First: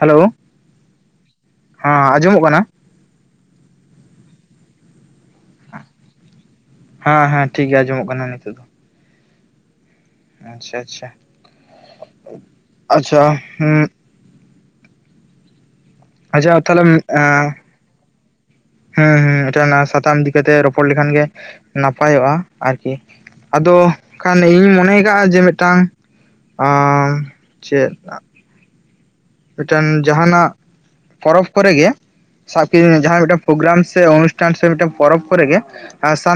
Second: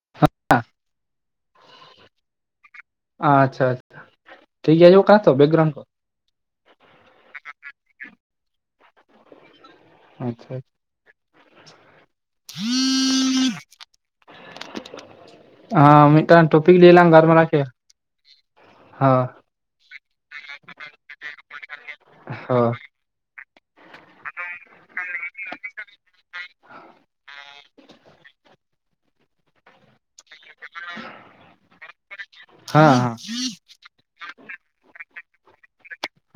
Hello. ᱦᱮᱸ ᱟᱸᱡᱚᱢᱼᱚᱜ ᱠᱟᱱᱟ? ᱟᱪᱪᱷᱟ ᱟᱪᱪᱷᱟ᱾ ᱴᱷᱤᱠ ᱜᱮ ᱟᱸᱡᱚᱢᱼᱚᱜ ᱠᱟᱱᱟ ᱛᱚ ᱵᱮᱠᱜᱨᱩᱱᱰ ᱠᱚ? ᱦᱮᱸ ᱦᱮᱸ ᱴᱷᱤᱠ ᱜᱮ ᱟᱸᱡᱚᱢᱼᱚᱜ ᱠᱟᱱᱟ ᱱᱤᱛᱚᱜ ᱫᱚ᱾ ᱟᱪᱪᱷᱟ ᱟᱪᱪᱷᱟ ᱦᱩᱸ [inaudible] ᱢᱤᱫᱴᱟᱝ ᱟᱪᱪᱷᱟ ᱴᱚᱯᱤᱠ ᱛᱟᱦᱚᱞᱮ ᱞᱟᱹᱭᱮ ᱞᱟᱝ ᱜᱟᱞᱢᱟᱨᱟᱣ ᱮᱸ ᱠᱮᱫᱭᱟ᱾ ᱦᱩᱸ ᱦᱩᱸ ᱢᱤᱫᱴᱟᱝ ᱱᱟᱣᱟ ᱥᱟᱛᱟᱢ ᱤᱫᱤ ᱠᱟᱛᱮ ᱨᱚᱯᱚᱲ ᱞᱮᱠᱷᱟᱱ ᱜᱮ ᱱᱟᱯᱟᱭᱚᱜᱼᱟ ᱦᱚᱸ ᱟᱨᱠᱤ᱾ ᱟᱫᱚ ᱠᱷᱟᱱ ᱤᱧᱤᱧ ᱢᱚᱱᱮᱭ ᱠᱟᱜᱼᱟ ᱡᱮ ᱢᱤᱫᱴᱟᱝ ᱟ ᱪᱮᱫ᱾ ᱢᱤᱫᱴᱮᱱ ᱡᱟᱸᱦᱟᱱᱼᱟᱜ ᱯᱚᱨᱚᱵ ᱠᱚᱨᱮᱜᱤ ᱥᱟᱵ ᱦᱮᱸ ᱠᱤᱫᱤᱧ ᱡᱟᱦᱟᱸ ᱢᱤᱫᱴᱮᱱ ᱯᱨᱜᱨᱟᱢ ᱥᱮ ᱚᱱᱩᱥᱴᱷᱟᱱ ᱥᱮ ᱢᱤᱫᱴᱟᱝ ᱯᱚᱨᱚᱵᱽ ᱠᱚᱨᱮᱜ ᱜᱮ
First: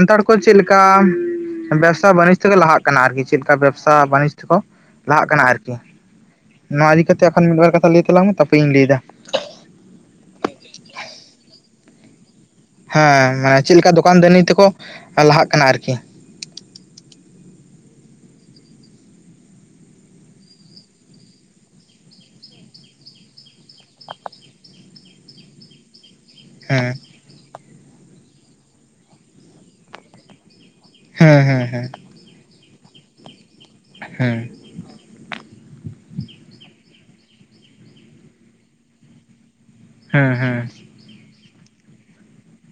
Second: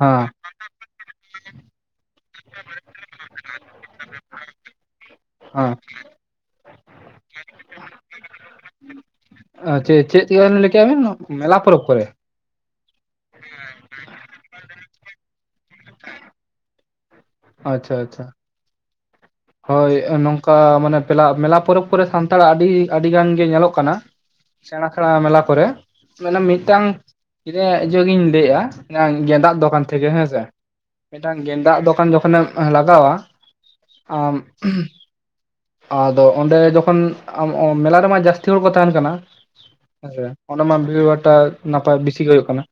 ᱦᱮᱸ ᱠᱚ ᱪᱮᱫ ᱞᱮᱠᱟ ᱪᱮᱫ ᱞᱮᱠᱟ ᱵᱮᱵᱽᱥᱟ ᱵᱟᱹᱱᱤᱡᱽ ᱛᱮᱠᱚ ᱞᱟᱦᱟᱜ ᱠᱟᱱᱟ ᱟᱨᱠᱤ ᱪᱮᱫ ᱞᱮᱠᱟ ᱵᱮᱵᱽᱥᱟ ᱵᱟᱹᱱᱤᱡᱽ ᱛᱮᱠᱚ ᱞᱟᱦᱟᱜ ᱠᱟᱱᱟ ᱦᱮᱸ ᱟᱨᱠᱤ ᱱᱚᱣᱟ ᱤᱫᱤ ᱠᱟᱛᱮ ᱮᱠᱷᱚᱱ ᱢᱤᱫᱵᱟᱨ ᱠᱟᱛᱷᱟ ᱞᱟᱹᱭ ᱛᱟᱞᱟᱝ ᱢᱮ? ᱛᱟᱯᱮ ᱤᱧ ᱞᱟᱹᱭ ᱮᱫᱟ᱾ ᱪᱮ ᱪᱮᱫ ᱪᱮᱫᱪᱤᱠᱟᱸᱭ ᱞᱟᱭ ᱠᱮᱜᱼᱟ ᱵᱤᱱ ᱢᱮᱞᱟ ᱯᱚᱨᱚᱵᱽ ᱠᱚᱨᱮ? ᱦᱮᱸ ᱢᱟᱱᱮ ᱪᱮᱫ ᱞᱮᱠᱟ ᱫᱚᱠᱟᱱ ᱫᱟᱹᱱᱤ ᱛᱮᱠᱚ ᱞᱟᱦᱟᱜ ᱠᱟᱱᱟ ᱟᱨᱠᱤ? ᱟᱪᱪᱷᱟ ᱟᱪᱪᱷᱟ᱾ ᱦᱳᱭ ᱱᱚᱝᱠᱟ ᱢᱟᱱᱮ ᱯᱮᱞᱟ ᱢᱮᱞᱟ ᱯᱚᱨᱚᱵᱽ ᱠᱚᱨᱮ ᱥᱟᱱᱛᱟᱲᱟᱜ ᱟᱹᱰᱤ ᱟᱹᱰᱤ ᱜᱟᱱ ᱜᱮ ᱧᱮᱞᱚᱜ ᱠᱟᱱᱟ। ᱥᱮᱸᱲᱟ ᱥᱮᱸᱲᱟ ᱢᱮᱞᱟ ᱠᱚᱨᱮ। ᱢᱟᱱᱮ ᱢᱤᱫᱴᱟᱝ ᱦᱮᱸ ᱠᱤᱨᱤᱧᱟᱜ ᱤᱭᱟᱹ ᱜᱤᱧ ᱞᱟᱹᱭᱮᱜᱼᱟ ᱜᱮᱸᱫᱟᱜ ᱫᱚᱠᱟᱱ ᱛᱷᱮᱠᱮ ᱦᱮᱸᱥᱮ᱾ ᱢᱤᱫᱴᱟᱝ ᱦᱮᱸ ᱦᱮᱸ ᱜᱮᱸᱫᱟᱜ ᱦᱮᱸ ᱫᱚᱠᱟᱱ ᱡᱚᱠᱷᱚᱱᱮᱢ ᱞᱟᱜᱟᱣᱟ᱾ ᱟᱢ ᱦᱮᱸ ᱼᱼ ᱟᱫᱚ ᱚᱸᱰᱮ ᱡᱚᱠᱷᱚᱱ ᱟᱢ ᱚᱸ ᱢᱮᱞᱟ ᱨᱮᱢᱟ ᱡᱟᱹᱥᱛᱤ ᱦᱚᱲ ᱠᱚ ᱛᱟᱦᱮᱱ ᱠᱟᱱᱟ। ᱦᱮᱸ ᱥᱮ ᱚᱸᱰᱮ ᱢᱟ ᱵᱷᱤᱲᱼᱵᱷᱟᱴᱟ ᱱᱟᱯᱟᱭ ᱵᱮᱥᱤ ᱜᱮ ᱦᱩᱭᱩᱜ ᱠᱟᱱᱟ᱾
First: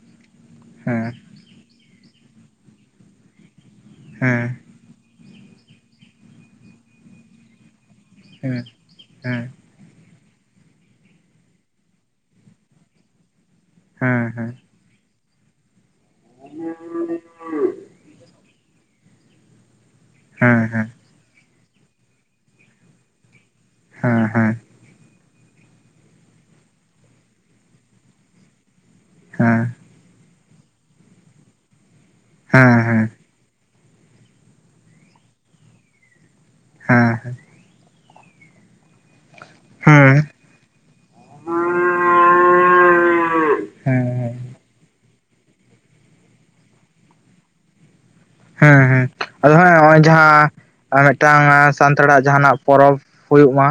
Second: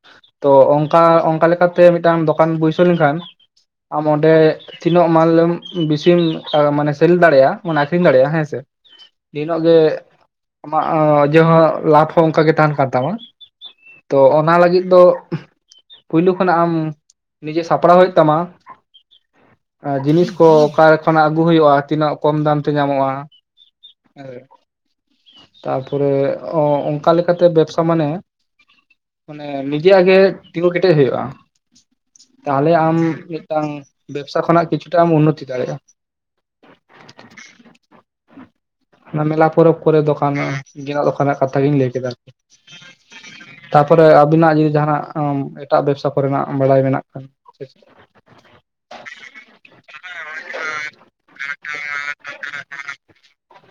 ᱛᱚ ᱚᱱᱠᱟ ᱦᱮᱸ ᱚᱱᱠᱟ ᱞᱮᱠᱟ ᱼᱼ ᱛᱮ ᱢᱤᱫᱴᱟᱝ ᱫᱚᱠᱟᱱ ᱵᱟᱹᱭᱥᱟᱹᱣ ᱞᱮᱱᱠᱷᱟᱱ ᱟᱢ ᱦᱮᱸ ᱦᱮᱸ ᱦᱮᱸ ᱦᱮᱸ ᱦᱮᱸ ᱦᱮᱸ ᱦᱮᱸ ᱦᱮᱸ ᱦᱮᱸ ᱦᱮᱸ ᱦᱮᱸ ᱚᱸᱰᱮ ᱦᱮᱸ ᱛᱤᱱᱟᱹᱜ ᱢᱟᱞᱮᱢ ᱼᱼ [inaudible] ᱪᱮᱢ [unintelligible] ᱢᱟᱱᱮ ᱥᱮᱞ ᱫᱟᱲᱮᱭᱟᱜᱼᱟ ᱢᱟᱱᱮ ᱟᱠᱷᱨᱤᱧ ᱫᱟᱲᱮᱭᱟᱜᱼᱟ ᱦᱮᱸ ᱥᱮ ᱤᱱᱟᱹᱜ [unintelligible] ᱜᱮ ᱼᱼ ᱟᱢᱟᱜ ᱚ ᱡᱮᱦᱚᱸ ᱞᱟᱵᱷ ᱦᱚᱸ ᱚᱱᱠᱟ ᱜᱮ ᱛᱟᱦᱮᱱ ᱠᱟᱱ ᱛᱟᱢᱟ᱾ ᱛᱚ ᱚᱱᱟ ᱦᱮᱸ ᱞᱟᱹᱜᱤᱫ ᱼᱼ ᱫᱚ ᱯᱩᱭᱞᱩ ᱠᱷᱚᱱᱟᱜ ᱟᱢ ᱱᱤᱡᱮ ᱥᱟᱯᱲᱟᱣ ᱦᱩᱭᱩᱜ ᱛᱟᱢᱟ। ᱡᱤᱱᱤᱥ ᱠᱚ ᱚᱠᱟ ᱠᱷᱚᱱᱟᱜ ᱟᱹᱜᱩ ᱦᱩᱭᱩᱜᱼᱟ ᱛᱤᱱᱟᱹᱜ ᱠᱚᱢ ᱫᱟᱢ ᱛᱮ ᱧᱟᱢᱚᱜᱼᱟ ᱦᱳᱭ ᱛᱟᱨᱯᱚᱨᱮ ᱚᱸ ᱚᱱᱠᱟ ᱞᱮᱠᱟᱛᱮ ᱵᱮᱵᱽᱥᱟ ᱢᱟᱱᱮ ᱢᱟᱱᱮ [inaudible] ᱡᱤᱡᱮ ᱟᱜᱮ ᱛᱤᱸᱜᱩ ᱠᱮᱴᱮᱡ ᱦᱩᱭᱩᱜᱼᱟ ᱛᱟᱦᱟᱞᱮ ᱟᱢ ᱢᱤᱫ ᱼᱼ ᱢᱤᱫᱴᱟᱝ ᱵᱮᱵᱽᱥᱟ ᱠᱷᱚᱱᱟᱜ ᱠᱤᱪᱷᱩᱴᱟᱜ ᱮᱢ ᱩᱱᱱᱚᱛᱤ ᱫᱟᱲᱮᱜᱼᱟ। ᱦᱮᱸ ᱦᱮᱸ ᱚᱱᱟ ᱢᱮᱞᱟ ᱯᱚᱨᱚᱵᱽ ᱠᱚᱨᱮ ᱫᱚᱠᱟᱱ ᱜᱮ ᱫᱚᱠᱟᱱ ᱨᱮᱱᱟᱜ ᱠᱟᱛᱷᱟ ᱜᱤᱧ ᱞᱟᱹᱭ ᱠᱮᱫᱟ ᱟᱨᱠᱤ। ᱛᱟᱯᱚᱨᱮ ᱦᱮᱸ ᱟᱵᱤᱱᱟᱜ ᱡᱩᱫᱤ ᱡᱟᱦᱟᱱᱟᱜ ᱟᱢ ᱮᱠ ᱮᱴᱟᱜ ᱵᱮᱵᱽᱥᱟ ᱠᱚᱨᱮᱱᱟᱜ ᱵᱟᱲᱟᱭ ᱢᱮᱱᱟᱜ ᱠᱷᱟᱱ ᱥᱮ ᱪᱮᱫ [inaudible] ᱦᱮᱸ ᱦᱮᱸ ᱟᱫᱚ ᱦᱮᱸ ᱱᱚᱜᱼᱚᱭ ᱡᱟᱦᱟᱸ ᱢᱤᱫᱴᱟᱝ ᱥᱟᱱᱛᱟᱲᱟᱜ ᱡᱟᱦᱟᱸᱱᱟᱜ ᱯᱚᱨᱚᱵᱽ ᱦᱩᱭᱩᱜ ᱢᱟ।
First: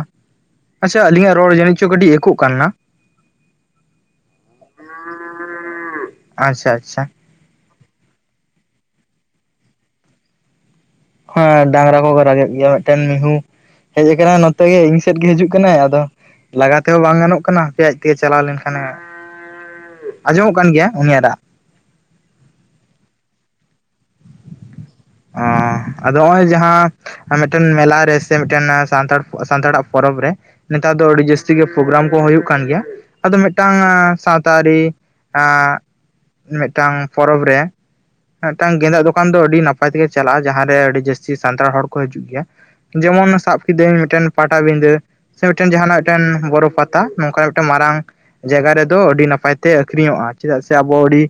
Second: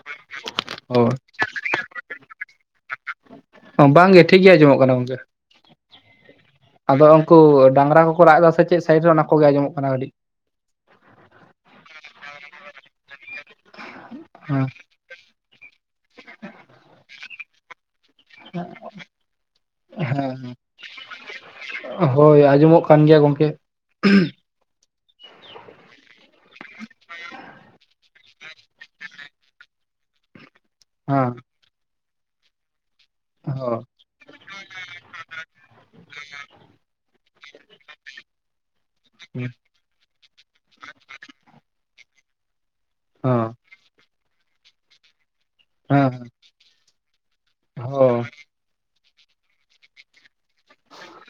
ᱟᱪᱪᱷᱟ ᱚ ᱟᱹᱞᱤᱧᱟᱜ ᱨᱚᱲ ᱡᱟᱹᱱᱤᱡ ᱪᱚ ᱠᱟᱹᱴᱤᱡ ᱮᱠᱚᱜ ᱠᱟᱱᱟ। ᱵᱟᱝᱜᱮ ᱴᱷᱤᱠ ᱜᱮ ᱟᱸᱡᱚᱢᱚᱜ ᱠᱟᱱᱟ ᱜᱚᱝᱠᱮ ᱟᱪᱪᱷᱟ ᱟᱪᱪᱷᱟ ᱟᱫᱚ ᱼᱼ ᱩᱱᱠᱩ ᱰᱟᱝᱨᱟ ᱠᱚᱠᱚ ᱨᱟᱜ ᱮᱫᱟ ᱥᱮ ᱪᱮᱫ ᱥᱟᱭᱤᱰ ᱨᱮ ᱚᱱᱟ ᱠᱚᱜᱮ ᱟᱸᱡᱚᱢᱚᱜ ᱠᱟᱱᱟ ᱠᱟᱹᱴᱤᱡ। ᱦᱮᱸ ᱰᱟᱝᱨᱟ ᱠᱚ ᱠᱚ ᱨᱟᱜ ᱮᱫ ᱜᱮᱭᱟ ᱢᱤᱫᱴᱮᱱ ᱢᱤᱦᱩ। ᱦᱮᱡ ᱟᱠᱟᱱᱟᱭ ᱱᱚᱛᱮ ᱜᱮ ᱤᱧ ᱥᱮᱫ ᱜᱮ ᱦᱤᱡᱩᱜ ᱠᱟᱱᱟᱭ᱾ ᱟᱫᱚ ᱞᱟᱜᱟ ᱛᱮᱦᱚᱸ ᱵᱟᱝ ᱜᱟᱱᱚᱜ ᱠᱟᱱᱟ᱾ ᱦᱟᱯᱮ ᱟᱡ ᱼᱼ ᱛᱮ ᱪᱟᱞᱟᱣ ᱞᱮᱱᱠᱷᱟᱱᱮ ᱦᱮᱸ ᱟᱸᱡᱚᱢᱚᱜ ᱠᱟᱱ ᱜᱮᱭᱟ ᱩᱱᱤᱭᱟᱜ ᱨᱟᱜ? ᱦᱳᱭ ᱟᱸᱡᱚᱢᱚᱜ ᱠᱟᱱ ᱜᱮᱭᱟ ᱜᱚᱢᱠᱮ। ᱚᱸᱻ ᱟᱫᱚ ᱱᱚᱜᱼᱚᱭ ᱡᱟᱦᱟᱸ ᱢᱟᱱᱮ ᱢᱤᱫᱴᱮᱱ ᱢᱮᱞᱟ ᱨᱮ ᱼᱼ ᱥᱮ ᱢᱤᱫᱴᱮᱱ ᱥᱟᱱᱛᱟᱲ ᱥᱟᱱᱛᱟᱲᱟᱜ ᱯᱚᱨᱚᱵᱽ ᱨᱮ ᱱᱮᱛᱟᱨ ᱫᱚ ᱟᱹᱰᱤ ᱦᱮᱸ ᱡᱟᱹᱥᱛᱤ ᱜᱮ ᱯᱨᱳᱜᱨᱟᱢ ᱠᱚ ᱦᱩᱭᱩᱜ ᱠᱟᱱ ᱜᱮᱭᱟ। ᱟᱫᱚ ᱢᱤᱫᱴᱟᱝ ᱦᱚᱸ ᱥᱟᱶᱛᱟ ᱟᱹᱨᱤ [unintelligible] ᱟᱸ ᱢᱤᱫᱴᱟᱝ ᱯᱚᱨᱚᱵᱽ ᱨᱮ᱾ ᱢᱤᱫᱴᱟᱝ ᱜᱮᱸᱫᱟᱜ ᱫᱚᱠᱟᱱ ᱫᱚ ᱟᱹᱰᱤ ᱱᱟᱯᱟᱭ ᱛᱮᱜᱮ ᱪᱟᱞᱟᱜᱼᱟ ᱡᱟᱦᱟᱸᱨᱮ ᱟᱹᱰᱤ ᱡᱟᱹᱥᱛᱤ ᱥᱟᱱᱛᱟᱲ ᱦᱚᱲ ᱠᱚ ᱦᱤᱡᱩᱜ ᱜᱮᱭᱟ। ᱡᱮᱢᱚᱱ ᱦᱚᱸ ᱥᱟᱵ ᱠᱤᱫᱟᱹᱧ ᱢᱤᱫᱴᱷᱮᱱ ᱯᱟᱴᱟᱵᱤᱫᱷᱟᱹ। ᱥᱮ ᱢᱤᱫᱴᱮᱱ ᱡᱟᱦᱟᱱᱟᱜ ᱢᱤᱫᱴᱮᱱ ᱦᱮᱸ ᱵᱚᱨᱚᱯᱷ [unintelligible] ᱯᱟᱛᱟ᱾ ᱱᱚᱝᱠᱟᱱᱟᱜ ᱢᱤᱫᱴᱟᱝ ᱢᱟᱨᱟᱝ ᱦᱚᱸ ᱼᱼ ᱡᱟᱭᱜᱟ ᱨᱮᱫᱚ ᱟᱹᱰᱤ ᱱᱟᱯᱟᱭ ᱛᱮ ᱟᱹᱠᱷᱨᱤᱧᱚᱜᱼᱟ ᱪᱮᱫᱟᱜ ᱥᱮ ᱟᱵᱚ ᱟᱹᱰᱤ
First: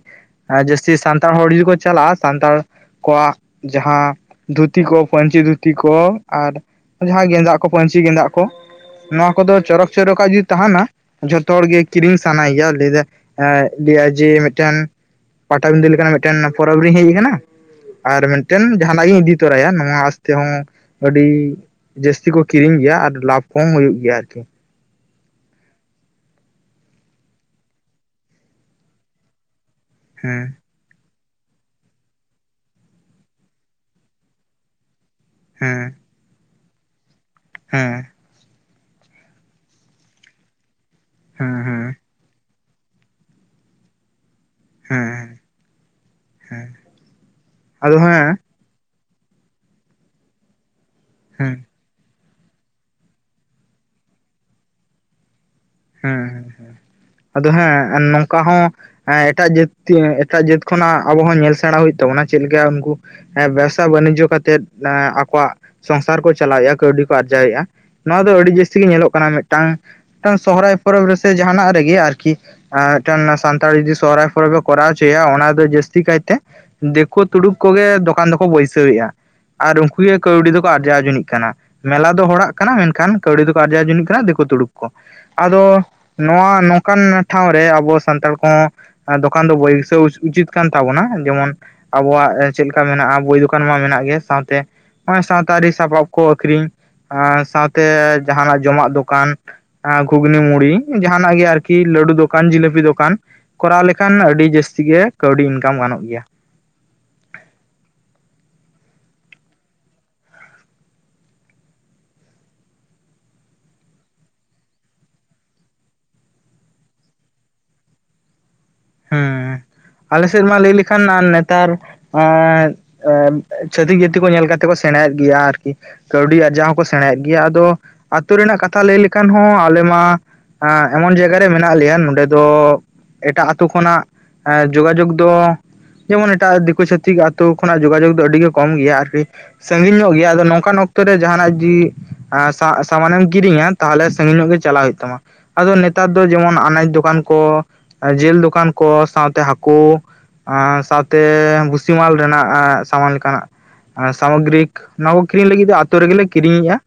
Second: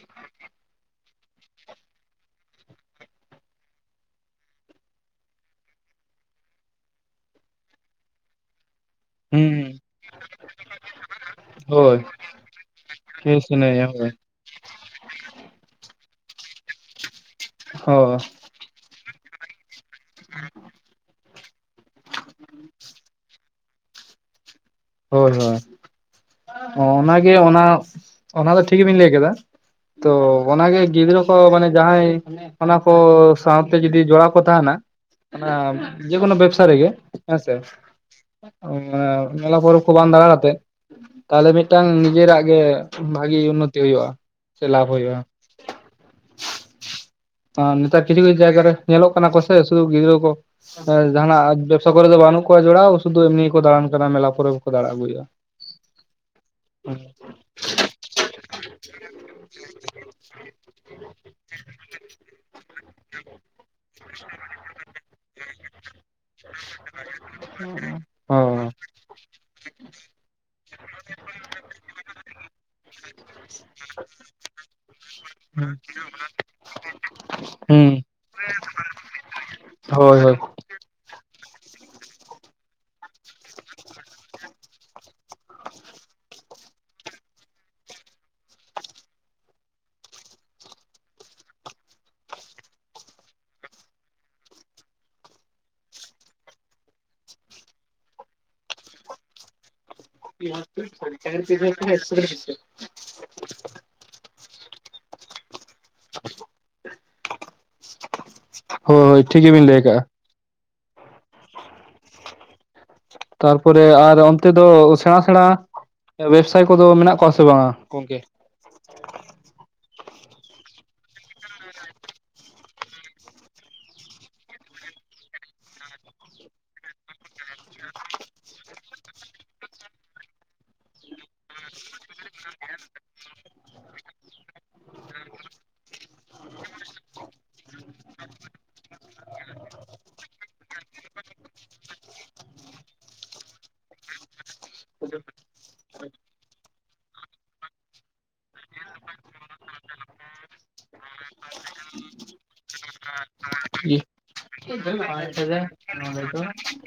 ᱡᱟᱹᱥᱛᱤ ᱥᱟᱱ ᱼᱼ ᱥᱟᱱᱛᱟᱲ ᱦᱚᱲ ᱡᱩᱫᱤ [inaudible] ᱠᱚ ᱪᱟᱞᱟᱜᱼᱟ᱾ ᱥᱟᱱᱛᱟᱲ ᱠᱚᱣᱟᱜ ᱼᱼ ᱡᱟᱦᱟᱸ ᱫᱷᱩᱛᱤ ᱠᱚ ᱯᱟᱹᱧᱪᱤ ᱫᱷᱩᱛᱤ ᱠᱚ᱾ ᱟᱨ ᱼᱼ ᱡᱟᱦᱟᱸ ᱜᱮᱸᱫᱟᱜ ᱠᱚ ᱯᱟᱹᱧᱪᱤ ᱜᱮᱸᱫᱟᱜ ᱠᱚ ᱱᱚᱣᱟ ᱠᱚᱫᱚ ᱦᱩᱸ ᱪᱚᱨᱚᱠ ᱪᱚᱨᱚᱠᱟᱜ ᱡᱩᱫᱤ ᱛᱟᱦᱮᱱᱟ ᱼᱼ ᱡᱷᱚᱛᱚ ᱦᱚᱲᱜᱮ ᱦᱳᱭ ᱠᱤᱨᱤᱧ ᱥᱟᱱᱟᱭᱮᱭᱟ᱾ ᱞᱟᱹᱭᱟ ᱮ ᱞᱟᱹᱭᱟᱭ ᱦᱳᱭ ᱡᱮ ᱢᱤᱫᱴᱮᱱ ᱼᱼ ᱯᱟᱴᱟᱵᱤᱫᱷᱟᱹ ᱞᱮᱠᱟᱱᱟᱜ ᱢᱤᱫᱴᱮᱱ ᱯᱚᱨᱚᱵᱽ ᱨᱤᱧ ᱦᱮᱡ ᱟᱠᱟᱱᱟ। ᱦᱳᱭ ᱟᱨ ᱢᱤᱫᱴᱮᱱ ᱡᱟᱦᱟᱱᱟᱜ ᱜᱤᱧ ᱤᱫᱤ ᱛᱚᱨᱟᱭᱟ᱾ ᱱᱚᱣᱟ ᱟᱥ ᱛᱮᱦᱚᱸ ᱼᱼ ᱟᱹᱰᱤ ᱡᱟᱹᱥᱛᱤ ᱠᱚ ᱠᱤᱨᱤᱧ ᱜᱮᱭᱟ ᱟᱨ ᱞᱟᱵᱷ ᱠᱚ ᱦᱚᱸ ᱦᱩᱭᱩᱜ ᱜᱮᱭᱟ ᱟᱨᱠᱤ। ᱦᱳᱭ ᱦᱳᱭ ᱦᱚᱸ ᱚᱱᱟᱜᱮ ᱚᱱᱟ ᱚᱱᱟ ᱫᱚ ᱴᱷᱤᱠ ᱜᱮᱵᱤᱱ ᱞᱟᱹᱭ ᱠᱮᱫᱟ। ᱛᱚ ᱦᱮᱸ ᱚᱱᱟᱜᱮ ᱜᱤᱫᱽᱨᱟᱹ ᱼᱼ ᱠᱚ ᱢᱟᱱᱮ ᱡᱟᱦᱟᱸᱭ ᱚᱱᱟ ᱠᱚ ᱥᱟᱶᱛᱮ ᱡᱩᱫᱤ ᱡᱚᱲᱟᱣ ᱠᱚ ᱛᱟᱦᱮᱱᱟ᱾ ᱚᱱᱟ ᱦᱮᱸ ᱼᱼ ᱡᱮᱠᱳᱱᱳ ᱵᱮᱵᱽᱥᱟ ᱨᱮᱜᱮ ᱦᱮᱸ ᱥᱮ ᱢᱮᱞᱟ ᱯᱚᱨᱚᱵᱽ ᱠᱚ ᱵᱟᱝ ᱫᱟᱸᱬᱟ ᱠᱟᱛᱮᱫ ᱼᱼ ᱛᱟᱦᱟᱞᱮ ᱦᱮᱸ ᱦᱮᱸ ᱢᱤᱫᱴᱟᱝ ᱦᱮᱸ ᱱᱤᱡᱮᱨᱟᱜ ᱜᱮ ᱵᱷᱟᱹᱜᱤ ᱩᱱᱱᱚᱛᱤ ᱦᱩᱭᱩᱜᱼᱟ। ᱥᱮ ᱞᱟᱵᱷ ᱦᱩᱭᱩᱜᱼᱟ᱾ ᱦᱮᱸ ᱦᱮᱸ ᱛᱚ ᱟᱫᱚ ᱱᱮᱛᱟᱨ ᱠᱤᱪᱷᱩ ᱦᱮᱸ ᱠᱤᱪᱷᱩ ᱡᱟᱭᱜᱟ ᱨᱮ ᱼᱼ ᱧᱮᱞᱚᱜ ᱠᱟᱱᱟ ᱠᱚ ᱥᱮ ᱥᱩᱫᱩ ᱜᱤᱫᱽᱨᱟᱹ ᱠᱚ ᱦᱮᱸ ᱦᱮᱸ ᱡᱟᱦᱟᱱᱟᱜ ᱼᱻ ᱵᱮᱵᱽ [inaudible] ᱥᱟ ᱠᱚᱨᱮ ᱫᱚ ᱵᱟᱹᱱᱩᱜ ᱠᱚᱣᱟ ᱡᱚᱲᱟᱣ ᱥᱩᱫᱷᱩ ᱮᱢᱱᱤ ᱜᱮ ᱠᱚ ᱫᱟᱬᱟᱱ ᱠᱟᱱᱟ ᱢᱮᱞᱟ ᱠᱚᱨᱮ ᱜᱮᱠᱚ ᱫᱟᱸᱲᱟ ᱟᱹᱜᱩᱭᱟ। ᱦᱮᱸ ᱦᱮᱸ ᱦᱮᱸ ᱟᱫᱚ ᱦᱮᱸ ᱱᱚᱝᱠᱟ ᱦᱚᱸ ᱼᱼ ᱦᱮᱸ ᱮᱴᱟᱜ ᱡᱟᱹᱛᱤ ᱮᱴᱟᱜ ᱡᱟᱹᱛ ᱠᱷᱚᱱᱟᱜ ᱟᱵᱚ ᱦᱚᱸ ᱧᱮᱞ ᱥᱮᱬᱟ ᱦᱩᱭᱩᱜ ᱛᱟᱵᱚᱱᱟ ᱪᱮᱫ ᱞᱮᱠᱟ ᱩᱱᱠᱩ ᱦᱮᱸ ᱵᱮᱥ ᱼᱼ ᱵᱮᱯᱥᱟ ᱵᱟᱱᱤᱡᱽᱡᱚ ᱠᱟᱛᱮᱫ ᱟᱠᱚᱣᱟᱜ ᱥᱚᱝᱥᱟᱨ ᱠᱚ ᱪᱟᱞᱟᱣᱮᱜᱼᱟ ᱠᱟᱹᱣᱰᱤ ᱠᱚ ᱟᱨᱡᱟᱣᱮᱜᱼᱟ ᱱᱚᱣᱟ ᱫᱚ ᱟᱹᱰᱤ ᱦᱚᱸ ᱡᱟᱹᱥᱛᱤ ᱜᱮ ᱧᱮᱞᱚᱜ ᱠᱟᱱᱟ ᱢᱤᱫᱴᱟᱝ ᱢᱤᱫᱴᱟᱝ ᱥᱚᱦᱨᱟᱭ ᱯᱚᱨᱚᱵᱽ ᱨᱮᱥᱮ ᱡᱟᱦᱟ ᱱᱟᱜ ᱨᱮᱜᱮ ᱟᱨᱠᱤ ᱟᱨ ᱢᱤᱫᱴᱟᱝ ᱥᱟᱱᱛᱟᱲᱤ ᱡᱮ ᱥᱚᱦᱚᱨᱟᱭ ᱯᱚᱨᱚᱵᱽ ᱮ ᱠᱚᱨᱟᱣ ᱦᱚᱪᱚᱭᱟ ᱚᱱᱟ ᱫᱚ ᱡᱟᱹᱥᱛᱤ ᱠᱟᱭᱛᱮ ᱫᱮᱠᱩ ᱛᱩᱲᱩᱠ ᱦᱩᱸ ᱠᱚᱜᱮ ᱫᱚᱠᱟᱱ ᱫᱚᱠᱚ ᱵᱟᱹᱭᱥᱟᱹᱣᱮᱜᱼᱟ ᱟᱨ ᱩᱱᱠᱩ ᱜᱮ ᱦᱳᱭ ᱦᱳᱭ ᱠᱟᱹᱣᱰᱤ ᱫᱚᱠᱚ ᱟᱨᱡᱟᱣ ᱟᱨ ᱟᱨ ᱟᱨ ᱩᱱᱠᱩ ᱜᱮ ᱠᱟᱹᱣᱰᱤ ᱫᱚᱠᱚ ᱟᱨᱡᱟᱣ ᱡᱚᱱᱤᱡ ᱠᱟᱱᱟ ᱢᱮᱞᱟ ᱫᱚ ᱦᱚᱲᱟᱜ ᱠᱟᱱᱟ ᱢᱮᱱᱠᱷᱟᱱ ᱠᱟᱹᱣᱰᱤ ᱫᱚᱠᱚ ᱟᱨᱡᱟᱣ ᱡᱚᱱᱤᱡ ᱠᱟᱱᱟ ᱫᱤᱠᱩ ᱛᱩᱲᱩᱠ ᱠᱚ ᱟᱫᱚ ᱱᱚᱣᱟ ᱱᱚᱝᱠᱟᱱ ᱴᱷᱟᱶ ᱨᱮ ᱟᱵᱚ ᱥᱟᱱᱛᱟᱲ ᱠᱚᱦᱚᱸ ᱮ ᱫᱚᱠᱟᱱ ᱫᱚ ᱵᱟᱹᱭᱥᱟᱹᱣ ᱩᱪᱤᱛ ᱠᱟᱱ ᱛᱟᱵᱚᱱᱟ ᱡᱮᱢᱚᱱ ᱟᱵᱚᱣᱟᱜ ᱪᱮᱫᱠᱟ ᱢᱮᱱᱟᱜᱼᱟ ᱵᱳᱭ ᱫᱚᱠᱟᱱ ᱢᱟ ᱢᱮᱱᱟᱜ ᱜᱮ ᱥᱟᱶᱛᱮ ᱱᱚᱜᱼᱚᱭ ᱥᱟᱶᱛᱟ ᱟᱹᱨᱤ ᱥᱟᱯᱟᱵ ᱠᱚ ᱟᱹᱠᱷᱨᱤᱝ ᱟᱨ ᱥᱟᱶᱛᱮ ᱡᱟᱦᱟᱸᱱᱟᱜ ᱡᱚᱢᱟᱜ ᱫᱚᱠᱟᱱ ᱜᱷᱩᱜᱽᱱᱤ ᱦᱳᱭ ᱢᱩᱲᱤ ᱡᱟᱦᱟᱱᱟᱜ ᱜᱮ ᱟᱨᱠᱤ ᱞᱟᱹᱰᱩ ᱫᱚᱠᱟᱱ ᱡᱤᱞᱟᱹᱯᱤ ᱫᱚᱠᱟᱱ ᱠᱚᱨᱟᱣ ᱞᱮᱠᱷᱟᱱ ᱟᱹᱰᱤ ᱡᱟᱹᱥᱛᱤ ᱜᱮ ᱠᱟᱹᱣᱰᱤ ᱤᱱᱠᱟᱢ ᱜᱟᱱᱚᱜ ᱜᱮᱭᱟ ᱦᱳᱭ ᱦᱳᱭ ᱴᱷᱤᱠ ᱜᱮᱵᱤᱱ ᱞᱟᱹᱭ ᱠᱟᱜᱼᱟ ᱛᱟᱨᱯᱚᱨᱮ ᱟᱨ ᱚᱱᱛᱮ ᱫᱚ ᱥᱮᱬᱟ ᱥᱮᱬᱟ ᱵᱮᱵᱽᱥᱟᱭᱤ ᱠᱚᱫᱚ ᱢᱮᱱᱟᱜ ᱠᱚᱣᱟ ᱥᱮ ᱵᱟᱝᱟ ᱜᱚᱝᱠᱮ? ᱦᱮᱸ ᱟᱞᱮ ᱥᱮᱫ ᱢᱟ ᱞᱟᱹᱭ ᱞᱮᱠᱷᱟᱱ ᱱᱮᱛᱟᱨ ᱮᱸᱫ ᱮ ᱪᱷᱟᱹᱛᱤᱠ ᱡᱟᱹᱛᱤ ᱠᱚ ᱧᱮᱞ ᱠᱟᱛᱮᱫ ᱠᱚ ᱥᱮᱬᱟᱭᱮᱫ ᱜᱮᱭᱟ ᱟᱨᱠᱤ ᱠᱟᱹᱣᱰᱤ ᱟᱨᱟᱣ ᱦᱚᱸᱠᱚ ᱥᱮᱬᱟᱭᱮᱫ ᱜᱮᱭᱟ, ᱟᱫᱚ ᱟᱹᱛᱩ ᱨᱮᱱᱟᱜ ᱠᱟᱛᱷᱟ ᱞᱟᱹᱭ ᱞᱮᱠᱷᱟᱱ ᱦᱚᱸ ᱟᱞᱮ ᱢᱟ ᱮᱫ ᱮᱢᱚᱱ ᱡᱟᱭᱜᱟ ᱨᱮ ᱢᱮᱱᱟᱜ ᱞᱮᱭᱟ ᱱᱚᱰᱮ ᱫᱚ ᱮᱴᱟᱜ ᱟᱛᱩ ᱠᱷᱚᱱᱟᱜ ᱡᱳᱜᱟᱡᱳᱜᱽ ᱫᱚ ᱡᱮᱢᱚᱱ ᱮᱴᱟᱜ ᱫᱤᱠᱩ ᱪᱷᱟᱛᱤᱠ ᱟᱛᱳ ᱠᱷᱚᱱᱟᱜ ᱡᱳᱜᱟᱡᱳᱜᱽ ᱫᱚ ᱟᱹᱰᱤ ᱜᱮ ᱠᱚᱢ ᱜᱮᱭᱟ ᱟᱨᱠᱤ ᱥᱟᱺᱜᱤᱧ ᱧᱚᱜ ᱜᱮᱭᱟ ᱟᱫᱚ ᱱᱚᱝᱠᱟᱱ ᱚᱠᱛᱚ ᱨᱮ ᱡᱟᱦᱟᱱᱟᱜ ᱡᱤ ᱮ ᱥᱟ ᱥᱟᱢᱟᱱᱮᱢ ᱠᱤᱨᱤᱧᱟ ᱛᱟᱦᱚᱞᱮ ᱥᱟᱺᱜᱤᱧ ᱧᱚᱜ ᱜᱮ ᱪᱟᱞᱟᱜ ᱦᱩᱭᱩᱜ ᱛᱟᱢᱟ ᱟᱫᱚ ᱱᱮᱛᱟᱨ ᱫᱚ ᱡᱮᱢᱚᱱ ᱟᱱᱟᱡ ᱫᱚᱠᱟᱱ ᱠᱚ ᱡᱤᱞ ᱫᱚᱠᱟᱱ ᱠᱚ ᱥᱟᱶᱛᱮ ᱦᱟᱹᱠᱳ ᱥᱟᱶᱛᱮ ᱵᱷᱩᱥᱤᱢᱟᱞ ᱨᱮᱱᱟᱜ ᱥᱟᱢᱟᱱ ᱞᱮᱠᱟᱱᱟᱜ ᱥᱟᱢᱚᱜᱨᱤ ᱱᱚᱣᱟ ᱠᱚ ᱠᱤᱨᱤᱧ ᱞᱟᱹᱜᱤᱫ ᱫᱚ ᱟᱛᱳ ᱨᱮᱜᱮᱞᱮ ᱠᱤᱨᱤᱧᱮᱜᱼᱟ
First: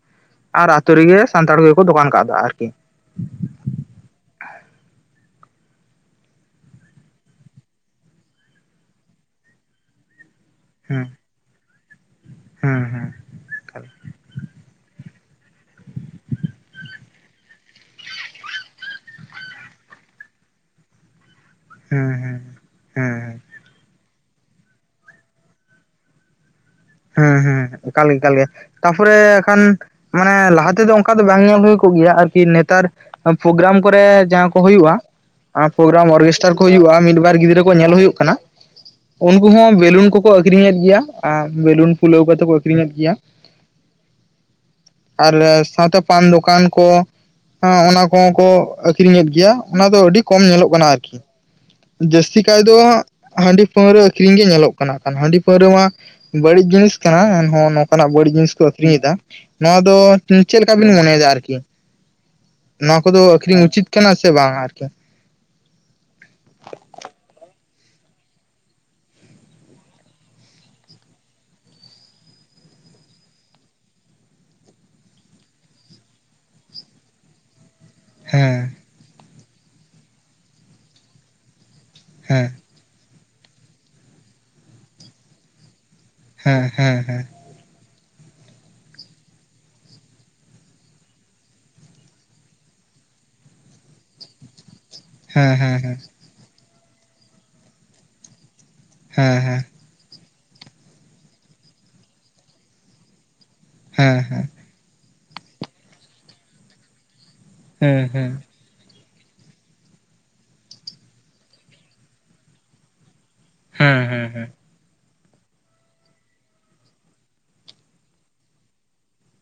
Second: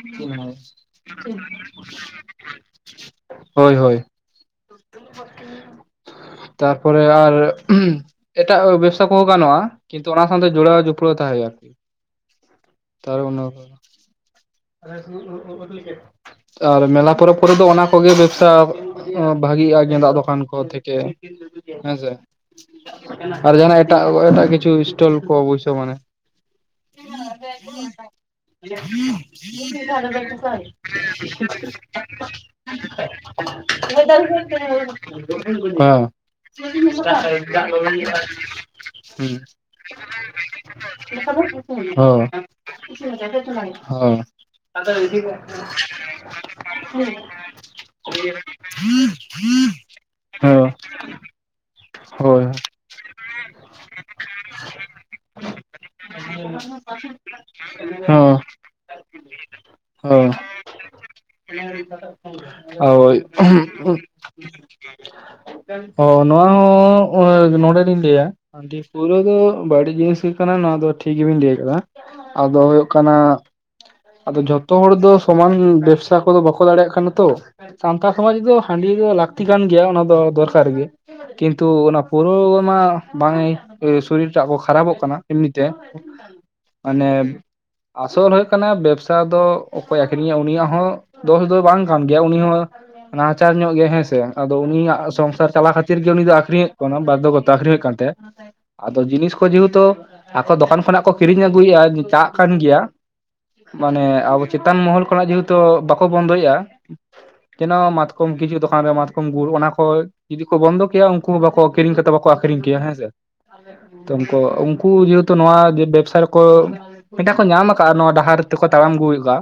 ᱟᱨ ᱟᱛᱳ ᱨᱮᱜᱮ ᱥᱟᱱᱛᱟᱲ ᱜᱮᱠᱚ ᱫᱚᱠᱟᱱ ᱠᱟᱫᱟ ᱟᱨᱠᱤ ᱦᱳᱭ ᱦᱳᱭ [inaudible] ᱛᱟᱨᱯᱚᱨᱮ ᱟᱨ ᱮᱴᱟᱜ ᱵᱮᱵᱥᱟ ᱠᱚᱦᱚᱸ ᱜᱟᱱᱚᱜᱼᱟ ᱠᱤᱱᱛᱩ ᱚᱱᱟ ᱥᱟᱶᱛᱮ ᱡᱳᱲᱟᱣ ᱦᱩᱸ ᱡᱩᱯᱲᱟᱣ ᱛᱟᱦᱮ ᱦᱳᱭᱳᱜᱼᱟ ᱟᱨᱠᱤ ᱦᱩᱸ ᱦᱩᱸ ᱛᱟᱨ ᱚᱱᱟ ᱟᱨ ᱢᱮᱞᱟ ᱯᱚᱨᱚᱵᱽ ᱠᱚᱨᱮ ᱫᱚ ᱚᱱᱟ ᱠᱚᱜᱮ ᱵᱮᱵᱽᱥᱟ ᱵᱷᱟᱜᱤᱜᱼᱟ ᱜᱮᱸᱫᱟᱜ ᱫᱚᱠᱟᱱ ᱠᱚ ᱛᱷᱮᱠᱮ ᱦᱮᱸ ᱦᱩᱸ ᱥᱮ ᱦᱩᱸ ᱦᱩᱸ ᱟᱨ ᱡᱟᱦᱟ ᱱᱟᱜ ᱮᱴᱟᱜ ᱮᱴᱟᱜ ᱠᱤᱪᱷᱩ ᱥᱴᱚᱞ ᱠᱚ ᱵᱟᱹᱭᱥᱟᱹᱣ ᱢᱟᱱᱮ ᱦᱩᱸ ᱦᱩᱸ ᱮᱠᱟᱞ ᱜᱮ ᱮᱠᱟᱞ ᱜᱮ [unintelligible] ᱛᱟᱯᱚᱨᱮ ᱠᱷᱟᱱ ᱢᱟᱱᱮ ᱞᱟᱦᱟ ᱛᱮᱫᱚ ᱚᱱᱠᱟ ᱫᱚ ᱵᱟᱝ ᱧᱮᱞ ᱦᱩᱭ ᱠᱚᱜ ᱜᱮᱭᱟ ᱟᱨᱠᱤ ᱱᱮᱛᱟᱨ ᱯᱨᱳᱜᱨᱟᱢ ᱠᱚᱨᱮ ᱡᱟᱦᱟᱸ ᱠᱚ ᱦᱩᱭᱩᱜᱼᱟ ᱯᱨᱳᱜᱨᱟᱢ ᱚᱨᱜᱮᱥᱴᱟᱨ ᱠᱚ ᱦᱩᱭᱩᱜᱼᱟ ᱢᱤᱫ ᱵᱟᱨ ᱜᱤᱫᱽᱨᱟᱹ ᱠᱚ ᱧᱮᱞ ᱦᱩᱭᱩᱜ ᱠᱟᱱᱟ ᱩᱱᱠᱩ ᱦᱚᱸ ᱵᱮᱞᱩᱱ ᱠᱚᱠᱚ ᱟᱠᱷᱨᱤᱧᱮᱫ ᱜᱮᱭᱟ ᱟᱨ ᱯᱷᱩᱞᱟᱹᱣ ᱠᱟᱛᱮ ᱠᱚ ᱟᱠᱷᱨᱤᱧᱮᱫ ᱜᱮᱭᱟ ᱟᱨ ᱥᱟᱶᱛᱮ ᱯᱟᱱ ᱫᱚᱠᱟᱱ ᱠᱚ ᱦᱚᱸ ᱚᱱᱟ ᱠᱚᱦᱚᱸ ᱠᱚ ᱟᱠᱷᱨᱤᱧᱮᱫ ᱜᱮᱭᱟ ᱚᱱᱟ ᱫᱚ ᱟᱹᱰᱤ ᱠᱚᱢ ᱧᱮᱞᱚᱜ ᱠᱟᱱᱟ ᱟᱨᱠᱤ ᱡᱟᱹᱥᱛᱤ ᱠᱟᱭ ᱫᱚ ᱦᱟᱜ ᱦᱟᱺᱰᱤ ᱯᱟᱹᱣᱨᱟᱹ ᱟᱹᱠᱷᱨᱤᱧ ᱜᱮ ᱧᱮᱞᱚᱜ ᱠᱟᱱᱟ ᱦᱟᱺᱰᱤ ᱯᱟᱹᱣᱨᱟᱹ ᱢᱟ ᱵᱟᱹᱲᱤᱡ ᱡᱤᱱᱤᱥ ᱠᱟᱱᱟ ᱮᱱᱦᱚᱸ ᱱᱚᱝᱠᱟᱱᱟᱜ ᱵᱟᱹᱲᱤᱡ ᱡᱤᱱᱤᱥ ᱠᱚ ᱟᱹᱠᱷᱨᱤᱧᱮᱫᱟ ᱱᱚᱣᱟ ᱫᱚ ᱪᱮᱫ ᱞᱮᱠᱟ ᱵᱤᱱ ᱢᱚᱱᱮᱭᱮᱫᱟ ᱟᱨᱠᱤ? ᱱᱚᱣᱟ ᱠᱚᱫᱚ ᱟᱹᱠᱷᱨᱤᱧ ᱩᱪᱤᱛ ᱠᱟᱱᱟ ᱥᱮ ᱵᱟᱝ ᱟᱨᱠᱤ? ᱦᱚ ᱱᱚᱣᱟ ᱦᱚᱸ ᱱᱚᱰᱮᱞᱤᱧ ᱞᱟᱹᱭᱟ ᱦᱟᱺᱰᱤ ᱯᱩᱨᱟᱹ ᱫᱚ ᱵᱟᱹᱲᱤᱡ ᱡᱤᱱᱤᱥ ᱜᱮ ᱠᱟᱱᱟ ᱱᱚᱣᱟ ᱫᱚ ᱴᱷᱤᱠ ᱜᱮᱵᱤᱱ ᱞᱟᱹᱭ ᱟᱠᱟᱫᱟ ᱟᱫᱚ ᱦᱩᱭᱩᱜ ᱠᱟᱱᱟ ᱟᱫᱚ ᱡᱷᱚᱛᱚ ᱦᱚᱲ ᱫᱚ ᱥᱚᱢᱟᱱ ᱵᱮᱵᱥᱟ ᱠᱚᱫᱚ ᱵᱟᱠᱚ ᱫᱟᱲᱮᱭᱟᱜ ᱠᱟᱱᱟ ᱛᱚ ᱥᱟᱱᱛᱟᱲ ᱥᱚᱢᱟᱡᱽ ᱨᱮ ᱫᱚ ᱦᱮᱸ ᱦᱟᱺᱰᱤ ᱫᱚ ᱞᱟᱹᱠᱛᱤ ᱠᱟᱱ ᱜᱮᱭᱟ ᱚᱱᱟ ᱫᱚ ᱫᱚᱨᱠᱟᱨ ᱜᱮ ᱠᱤᱱᱛᱩ ᱚᱱᱟ ᱯᱟᱹᱣᱨᱟᱹ ᱦᱮᱸ ᱨᱮᱢᱟ ᱵᱟᱝ ᱮ ᱥᱚᱨᱤᱨ ᱴᱟᱜ ᱠᱚ ᱠᱷᱟᱨᱟᱯᱚᱜ ᱠᱟᱱᱟ ᱮᱢᱱᱤ ᱛᱮ ᱦᱮᱸ ᱦᱮᱸ ᱢᱟᱱᱮ ᱦᱮᱸ ᱟᱥᱚᱞ ᱨᱮ ᱠᱟᱱᱟ ᱵᱮᱵᱥᱟ ᱫᱚ ᱚᱠᱚᱭ ᱟᱠᱷᱨᱤᱧᱟᱭ ᱩᱱᱤᱭᱟᱜ ᱦᱚᱸ ᱫᱚᱥ ᱫᱚ ᱵᱟᱝ ᱠᱟᱱ ᱜᱮᱭᱟ ᱩᱱᱤ ᱦᱚᱸ ᱱᱟᱦᱟᱪᱟᱨ ᱧᱚᱜ ᱜᱮ ᱦᱮᱸᱥᱮ ᱟᱫᱚ ᱩᱱᱤᱭᱟᱜ ᱥᱚᱝᱥᱟᱨ ᱦᱮᱸ ᱪᱟᱞᱟᱣ ᱦᱮᱸ ᱠᱷᱟᱛᱤᱨ ᱦᱮᱸ ᱜᱮ ᱩᱱᱤ ᱫᱚ ᱟᱠᱷᱨᱤᱧ ᱦᱩᱭᱩᱜ ᱠᱟᱱᱟ ᱵᱟᱫᱽᱫᱷᱚ ᱜᱚᱛᱚ ᱟᱠᱷᱨᱤᱧ ᱦᱩᱭᱩᱜ ᱠᱟᱱ ᱛᱟᱭᱟ ᱟᱫᱚ ᱡᱤᱱᱤᱥ ᱠᱚ ᱦᱮᱸ ᱡᱮᱦᱩᱛᱩ ᱟᱠᱚ ᱫᱚᱠᱟᱱ ᱠᱷᱚᱱᱟᱜ ᱠᱚ ᱠᱤᱨᱤᱧ ᱟᱹᱜᱩᱭᱮᱫᱼᱟ ᱪᱟᱞᱟᱜ ᱠᱟᱱ ᱜᱮᱭᱟ ᱢᱟᱱᱮ ᱦᱮᱸ ᱦᱮᱸ ᱦᱮᱸ ᱟᱵᱚ ᱦᱮᱸ ᱪᱮᱛᱟᱱ ᱢᱚᱦᱚᱞ ᱠᱷᱚᱱᱟᱜ ᱡᱮᱦᱮᱛᱩ ᱵᱟᱠᱚ ᱵᱚᱱᱫᱚᱭᱮᱫᱼᱟ ᱡᱮᱱᱚ ᱦᱮᱸ ᱢᱟᱛᱠᱚᱢ ᱦᱮᱸ ᱠᱤᱪᱷᱩ ᱫᱚᱠᱟᱱ ᱨᱮ ᱢᱟᱛ ᱜᱩᱲ ᱚᱱᱟ ᱠᱚ ᱡᱩᱫᱤ ᱠᱚ ᱵᱚᱱᱫᱚ ᱠᱮᱭᱟ ᱩᱱᱠᱩ ᱦᱚᱸ ᱵᱟᱠᱚ ᱠᱤᱨᱤᱧ ᱠᱟᱛᱮ ᱵᱟᱠᱚ ᱟᱠᱷᱨᱤᱧ ᱠᱮᱭᱟ ᱦᱮᱸ ᱥᱮ ᱦᱮᱸ ᱛ ᱦᱮᱸ ᱦᱮᱸ ᱩᱱᱠᱩ ᱡᱮᱦᱮᱛᱩ ᱱᱚᱣᱟ ᱵᱮᱵᱽᱥᱟ ᱨᱮᱠᱚ ᱢᱤᱫᱴ ᱠᱚ ᱧᱟᱢ ᱠᱟᱜᱼᱟ ᱱᱚᱣᱟ ᱰᱟᱦᱟᱨ ᱰᱟᱦᱟᱨ ᱛᱮᱠᱚ ᱛᱟᱲᱟᱢ ᱟᱹᱜᱩᱭᱮᱫᱟ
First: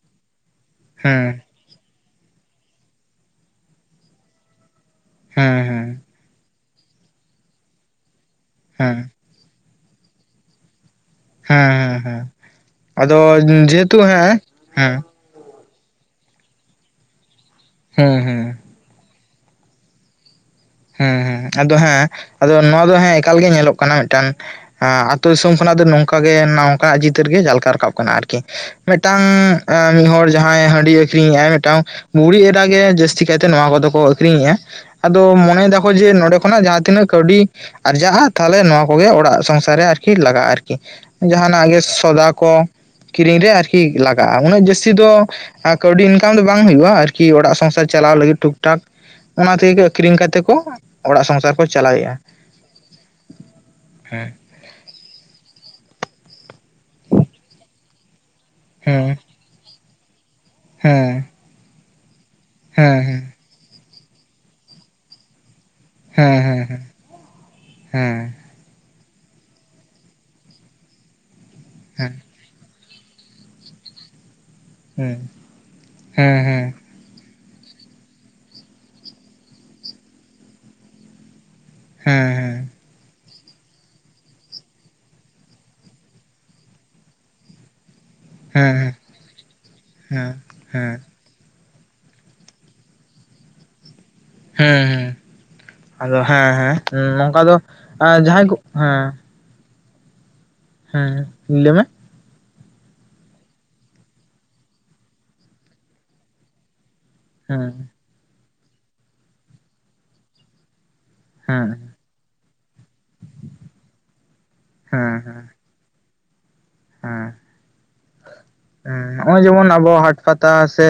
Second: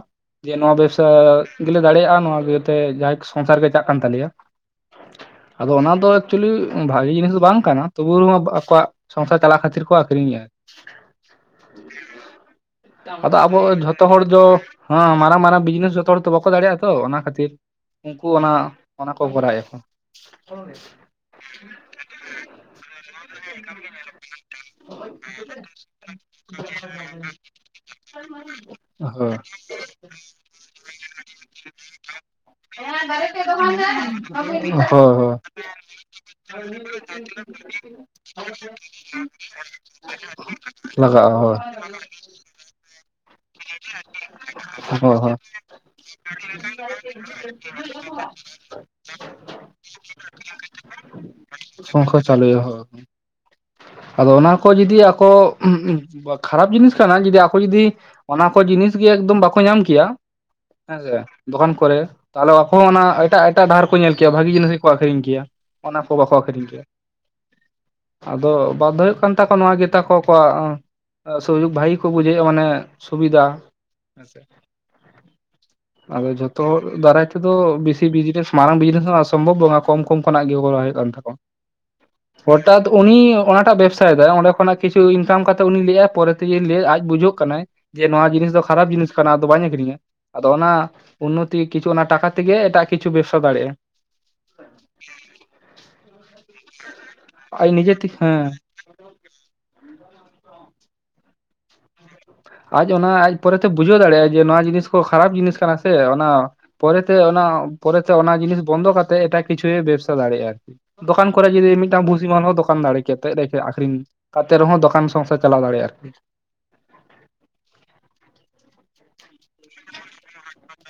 ᱡᱮ ᱱᱚᱣᱟ ᱵᱮᱵᱥᱟ ᱦᱮᱸ ᱜᱮᱞᱮ ᱫᱟᱲᱮᱭᱟᱜᱼᱟ ᱱᱚᱣᱟ ᱤᱭᱟᱹᱛᱮ ᱡᱟᱦᱟᱸ ᱥᱚᱝᱥᱟᱨ ᱜᱮ ᱪᱟᱜ ᱠᱟᱱ ᱛᱟᱞᱮᱭᱟ ᱦᱮᱸ ᱟᱫᱚ ᱚᱱᱟ ᱦᱮᱸ ᱫᱚ ᱮᱠᱪᱚᱞᱤ ᱵᱷᱟᱜᱤ ᱡᱤᱱᱤᱥ ᱫᱚ ᱵᱟᱝ ᱠᱟᱱᱟ ᱛᱚᱵᱩ ᱦᱚᱸ ᱟᱠᱚᱣᱟᱜ ᱦᱮᱸ ᱥᱚᱝᱥᱟᱨ ᱪᱟᱞᱟᱜ ᱠᱷᱟᱹᱛᱤᱨ ᱠᱚ ᱟᱠᱷᱨᱤᱧ ᱮᱭᱟ ᱟᱨ ᱦᱩᱸ ᱦᱩᱸ ᱟᱫᱚ ᱟᱵᱚ ᱡᱮᱦᱮᱛᱩ ᱡᱷᱚᱛᱚ ᱦᱚᱲ ᱦᱮᱸ ᱫᱚ ᱦᱮᱸ ᱦᱚᱸ ᱢᱟᱨᱟᱝ ᱢᱟᱨᱟᱝ ᱵᱤᱡᱽᱱᱮᱥ ᱡᱚᱛᱚ ᱦᱚᱲ ᱫᱚ ᱵᱟᱠᱚ ᱫᱟᱲᱮᱭᱟᱜᱼᱟ ᱛᱚ ᱚᱱᱟ ᱠᱷᱟᱹᱛᱤᱨ ᱦᱮᱸ ᱩᱱᱠᱩ ᱦᱮᱸ ᱚᱱᱟ ᱚᱱᱟ ᱠᱚ ᱠᱚᱨᱟᱣ ᱭᱟᱠᱚ ᱦᱩᱸ ᱦᱩᱸ ᱟᱫᱚ ᱦᱮᱸ ᱟᱫᱚ ᱱᱚᱣᱟ ᱫᱚ ᱦᱮᱸ ᱮᱠᱟᱞ ᱜᱮ ᱧᱮᱞᱚᱜ ᱠᱟᱱᱟ ᱢᱤᱫᱴᱟᱝ ᱟᱹᱛᱩ ᱫᱤᱥᱚᱢ ᱠᱷᱚᱱᱟᱜ ᱫᱚ ᱱᱚᱝᱠᱟ ᱜᱮ ᱱᱚᱝᱠᱟᱱᱟᱜ ᱪᱤᱛᱟᱹᱨ ᱜᱮ ᱡᱷᱟᱞᱠᱟᱣ ᱨᱟᱠᱟᱵ ᱠᱟᱱᱟ ᱟᱨᱠᱤ ᱢᱤᱫᱴᱟᱝ ᱦᱳᱭ ᱢᱤᱫᱦᱚᱲ ᱡᱟᱦᱟᱸᱭ ᱦᱟᱺᱰᱤ ᱟᱠᱷᱨᱤᱧ ᱮᱜᱼᱟᱭ ᱢᱤᱫᱴᱟᱝ ᱵᱩᱲᱦᱤ ᱮᱨᱟᱟᱜᱮ ᱡᱟᱹᱥᱛᱤ ᱠᱟᱭᱛᱮ ᱱᱚᱣᱟ ᱠᱚᱫᱚ ᱠᱚ ᱟᱠᱷᱨᱤᱧᱮᱜᱼᱟ ᱦᱳᱭ ᱦᱳᱭ ᱛᱤᱱᱟᱹᱜ ᱠᱟᱹᱣᱰᱤ ᱟᱨᱡᱟᱜᱼᱟ ᱛᱟᱦᱚᱞᱮ ᱱᱚᱣᱟ ᱠᱚᱜᱮ ᱚᱲᱟᱜ ᱥᱚᱝᱥᱟᱨ ᱨᱮ ᱟᱨᱠᱤ ᱞᱟᱜᱟᱜᱼᱟ ᱟᱨᱠᱤ [unintelligible] ᱞᱟᱜᱟᱜᱼᱟ ᱦᱳᱭ ᱡᱟᱦᱟᱱᱟᱜ ᱥᱚᱫᱟ ᱠᱚ ᱠᱤᱨᱤᱧ ᱨᱮ ᱟᱨᱠᱤ ᱞᱟᱜᱟᱜᱼᱟ ᱩᱱᱟᱹᱜ ᱡᱟᱹᱥᱛᱤ ᱦᱳᱭ ᱫᱚ ᱦᱳᱭ ᱦᱮᱸ ᱠᱟᱹᱣᱰᱤ ᱤᱱᱠᱟᱢ ᱫᱚ ᱵᱟᱝ ᱦᱩᱭᱩᱜᱼᱟ ᱟᱨᱠᱤ ᱚᱲᱟᱜ ᱥᱚᱝᱥᱟᱨ ᱪᱟᱞᱟᱣ ᱞᱟᱹᱜᱤᱫ ᱴᱷᱤᱠᱼ ᱴᱷᱟᱠ ᱚᱱᱟ ᱛᱮᱜᱮ ᱟᱠᱷᱨᱤᱧ ᱠᱟᱛᱮ ᱠᱚ ᱚᱲᱟᱜ ᱥᱚᱝᱥᱟᱨ ᱠᱚ ᱪᱟᱞᱟᱣᱮᱫᱼᱟ ᱪᱟᱣᱞᱮ [unintelligible] ᱟᱫᱚ ᱚᱱᱟ ᱠᱚ ᱡᱩᱫᱤ ᱟᱠᱚ ᱠᱷᱟᱨᱟᱯ ᱡᱤᱱᱤᱥ ᱠᱟᱱᱟ ᱡᱩᱫᱤ ᱟᱠᱚ ᱡᱩᱫᱤ ᱚᱱᱟ ᱠᱚ ᱡᱤᱱᱤᱥ ᱜᱮ ᱦᱮᱸ ᱮᱠᱫᱚᱢ ᱵᱟᱠᱚ ᱧᱟᱢ ᱠᱮᱭᱟ ᱦᱮᱸᱥᱮ ᱦᱮᱸ ᱫᱚᱠᱟᱱ ᱠᱚᱨᱮ ᱛᱟᱦᱚᱞᱮ ᱟᱠᱚ ᱦᱚᱸ ᱦᱮᱸ ᱚᱱᱟ ᱦᱮᱸ ᱮᱴᱟᱜ ᱮᱴᱟᱜ ᱰᱟᱦᱟᱨ ᱠᱚ ᱧᱮᱞ ᱠᱮᱭᱟ ᱵᱷᱟᱹᱜᱤ ᱡᱤᱱᱤᱥ ᱜᱮᱠᱚ ᱟᱠᱷᱨᱤᱧ ᱠᱮᱭᱟ ᱚᱱᱟ ᱠᱚ ᱵᱟᱠᱚ ᱦᱮᱸ ᱟᱠᱷᱨᱤᱧ ᱦᱮᱸ ᱦᱮᱸ ᱠᱮᱭᱟ ᱟᱫᱚ ᱵᱟᱫᱽᱫᱚ ᱦᱩᱭᱩᱜ ᱠᱟᱱ ᱛᱟᱠᱚᱣᱟ ᱱᱚᱶᱟ ᱜᱮ ᱛᱟᱠᱚ ᱠᱚᱣᱟᱜ ᱥᱩᱡᱩᱠ ᱵᱷᱟᱹᱜᱤ ᱦᱮᱸ ᱵᱩᱡᱷᱟᱹᱣ ᱢᱟᱱᱮ ᱥᱩᱵᱤᱫᱷᱟ ᱦᱮᱸ ᱦᱮᱸ ᱟᱫᱚ ᱡᱷᱚᱛᱚ ᱦᱮᱸ ᱫᱟᱨᱟᱭ ᱛᱮᱫᱚ ᱵᱮᱥᱤ ᱵᱤᱡᱽᱱᱮᱥ ᱢᱟᱨᱟᱝ ᱵᱤᱡᱽᱱᱮᱥ ᱦᱚᱸ ᱥᱚᱢᱵᱷᱚᱵ ᱵᱟᱝᱼᱟ ᱠᱚᱢ ᱠᱚᱢ ᱠᱷᱚᱱᱟᱜ ᱜᱮ ᱠᱚᱨᱟᱣ ᱦᱩᱭᱩᱜ ᱠᱟᱱ ᱛᱟᱠᱚᱣᱟ ᱦᱩᱸ ᱦᱚᱴᱟᱫ ᱩᱱᱤ ᱚᱱᱟᱴᱟᱜ ᱵᱮᱵᱽᱥᱟᱭ ᱮᱫᱟᱭ ᱚᱸᱰᱮ ᱠᱷᱚᱱᱟᱜ ᱠᱤᱪᱷᱩ ᱤᱱᱠᱟᱢ ᱠᱟᱛᱮ ᱩᱱᱤᱭ ᱞᱟᱹᱭᱟᱭ ᱯᱚᱨᱮ ᱛᱮᱜᱮ ᱞᱟᱹᱭᱮᱫ ᱵᱩᱡᱷᱟᱹᱜ ᱠᱟᱱᱟᱭ ᱡᱮ ᱱᱚᱣᱟ ᱡᱤᱱᱤᱥ ᱫᱚ ᱦᱮᱸ ᱠᱷᱟᱨᱟᱯ ᱡᱤᱱᱤᱥ ᱟᱫᱚ ᱵᱟᱹᱧ ᱟᱠᱷᱨᱤᱧᱟ ᱟᱫᱚ ᱚᱱᱟ ᱦᱮᱸ ᱦᱮᱸ ᱩᱱᱱᱚᱛᱤ ᱠᱤᱪᱷᱩ ᱚᱱᱟ ᱴᱟᱠᱟ ᱛᱮᱜᱮ ᱮᱴᱟᱜ ᱠᱤᱪᱷᱩ ᱵᱮᱵᱽᱥᱟ ᱫᱟᱲᱮᱭᱟᱜᱼᱟ ᱦᱩᱸ ᱦᱩᱸ ᱟᱫᱚ ᱦᱮᱸ ᱦᱮᱸ ᱱᱚᱝᱠᱟ ᱫᱚ ᱟᱡ ᱱᱤᱡᱮ ᱛᱮ ᱦᱮᱸ ᱡᱟᱦᱟᱸᱭ ᱠᱚ ᱦᱮᱸ ᱦᱩᱸ ᱞᱟᱹᱭ ᱢᱮ ᱟᱡ ᱚᱱᱟ ᱟᱡ ᱯᱚᱨᱮ ᱛᱮ ᱵᱩᱡᱷᱟᱹᱣ ᱫᱟᱲᱮᱭᱟᱜᱼᱟ ᱡᱮ ᱱᱚᱣᱟ ᱡᱤᱱᱤᱥ ᱠᱚ ᱠᱷᱟᱨᱟᱯ ᱡᱤᱱᱤᱥ ᱠᱟᱱᱟ ᱥᱮ ᱚᱱᱟ ᱯᱚᱨᱮᱛᱮ ᱚᱱᱟ ᱦᱮᱸ ᱯᱚᱨᱮᱛᱮ ᱚᱱᱟ ᱡᱤᱱᱤᱥ ᱵᱚᱱᱫᱚ ᱠᱟᱛᱮ ᱮᱴᱟᱜ ᱠᱤᱪᱷᱩᱭ ᱵᱮᱵᱽᱥᱟ ᱫᱟᱲᱮᱭᱟᱜᱼᱟ ᱟᱨᱠᱤ ᱫᱚᱠᱟᱱ ᱠᱚᱨᱮ ᱦᱮᱸ ᱡᱩᱫᱤ ᱢᱤᱫᱴᱟᱝ ᱵᱷᱩᱥᱤ ᱢᱟᱞ ᱦᱚᱸ ᱫᱚᱠᱟᱱ ᱫᱟᱲᱮ ᱠᱮ ᱟᱠᱷᱨᱤᱧ ᱚᱱᱠᱟ ᱠᱟᱛᱮᱫ ᱨᱮᱦᱚᱸ ᱦᱮᱸ ᱫᱚᱠᱟᱱ ᱦᱮᱸ ᱥᱚᱝᱥᱟᱨ ᱪᱟᱞᱟᱣ ᱫᱟᱲᱮᱭᱟᱜᱼᱟ ᱟᱨ ᱠᱤ ᱦᱮᱸ ᱦᱮᱸ ᱱᱚᱜᱼᱚᱭ ᱡᱮᱢᱚᱱ ᱟᱵᱚ ᱦᱟᱴ ᱯᱟᱛᱟ ᱥᱮ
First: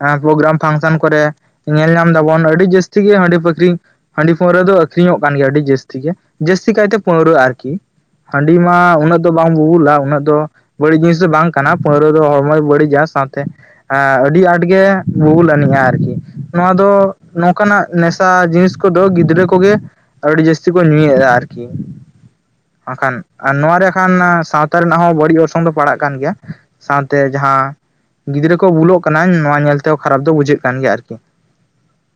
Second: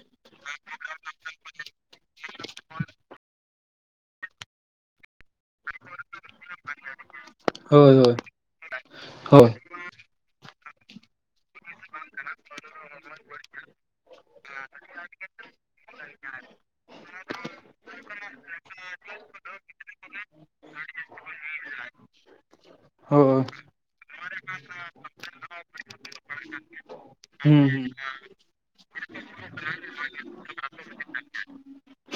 ᱦᱮᱸ ᱯᱨᱳᱜᱨᱟᱢ ᱯᱷᱟᱱᱥᱮᱱ ᱠᱚᱨᱮ ᱧᱮᱞ ᱧᱟᱢ ᱫᱟᱵᱚᱱ ᱟᱹᱰᱤ ᱡᱟᱹᱥᱛᱤ ᱜᱮ ᱦᱟᱺᱰᱤ ᱵᱟᱴᱤ ᱦᱟᱹᱰᱤ ᱯᱟᱹᱣᱨᱟᱹ ᱫᱚ ᱟᱹᱠᱷᱨᱤᱧᱚᱜ ᱠᱟᱱ ᱜᱮᱭᱟ ᱟᱹᱰᱤ ᱡᱟᱥᱛᱤ ᱴᱷᱤᱠᱜᱮᱭᱟ ᱡᱟᱹᱥᱛᱤ ᱠᱟᱹᱭᱛᱮ ᱯᱟᱹᱣᱨᱟᱹ ᱟᱨᱠᱤ ᱦᱳᱭ ᱦᱳᱭ ᱦᱟᱺᱰᱤ ᱢᱟ ᱩᱱᱟᱹᱜ ᱫᱚ ᱵᱟᱝ ᱦᱳᱭ ᱵᱩᱵᱩᱞᱟ ᱩᱱᱟᱹᱜ ᱫᱚ᱾ ᱵᱟᱹᱲᱤᱡ ᱡᱤᱱᱤᱥ ᱫᱚ ᱵᱟᱝ ᱠᱟᱱᱟ, ᱯᱟᱹᱣᱨᱟᱹ ᱫᱚ ᱦᱚᱲᱢᱚᱭ ᱵᱟᱹᱲᱤᱡᱟ ᱥᱟᱶᱛᱮ ᱟ ᱟᱹᱰᱤ ᱟᱸᱴᱜᱮ ᱵᱩᱵᱩᱞ ᱟᱹᱱᱤᱡᱼᱟ ᱟᱨᱠᱤ, ᱱᱚᱣᱟ ᱫᱚ ᱱᱚᱝᱠᱟᱱᱟᱜ ᱱᱮᱥᱟ ᱡᱤᱱᱤᱥ ᱠᱚᱫᱚ ᱜᱤᱫᱽᱨᱟᱹ ᱠᱚᱜᱮ, ᱟᱹᱰᱤ ᱡᱟᱹᱥᱛᱤ ᱠᱚ ᱧᱩᱭᱮᱜᱼᱟ ᱟᱨᱠᱤ ᱦᱟᱝ ᱠᱷᱟᱱ ᱦᱳᱭ ᱟᱨ ᱱᱚᱣᱟᱨᱮ ᱠᱷᱟᱱ ᱥᱟᱶᱛᱟ ᱨᱮᱱᱟᱜ ᱦᱚᱸ ᱵᱟᱹᱲᱤᱡ ᱚᱨᱥᱚᱝ ᱫᱚ ᱯᱟᱲᱟᱜ ᱠᱟᱱ ᱜᱮᱭᱟ᱾ ᱥᱟᱶᱛᱮ ᱦᱩᱸ ᱡᱟᱦᱟᱸ, ᱦᱩᱸ ᱜᱤᱫᱽᱨᱟᱹ ᱠᱚ ᱵᱩᱞᱚᱜ ᱠᱟᱱᱟ ᱱᱚᱣᱟ ᱧᱮᱞᱛᱮ ᱠᱷᱟᱨᱟᱯ ᱫᱚ ᱵᱩᱡᱷᱟᱹᱜ ᱠᱟᱱ ᱜᱮᱭᱟ ᱟᱨᱠᱤ᱾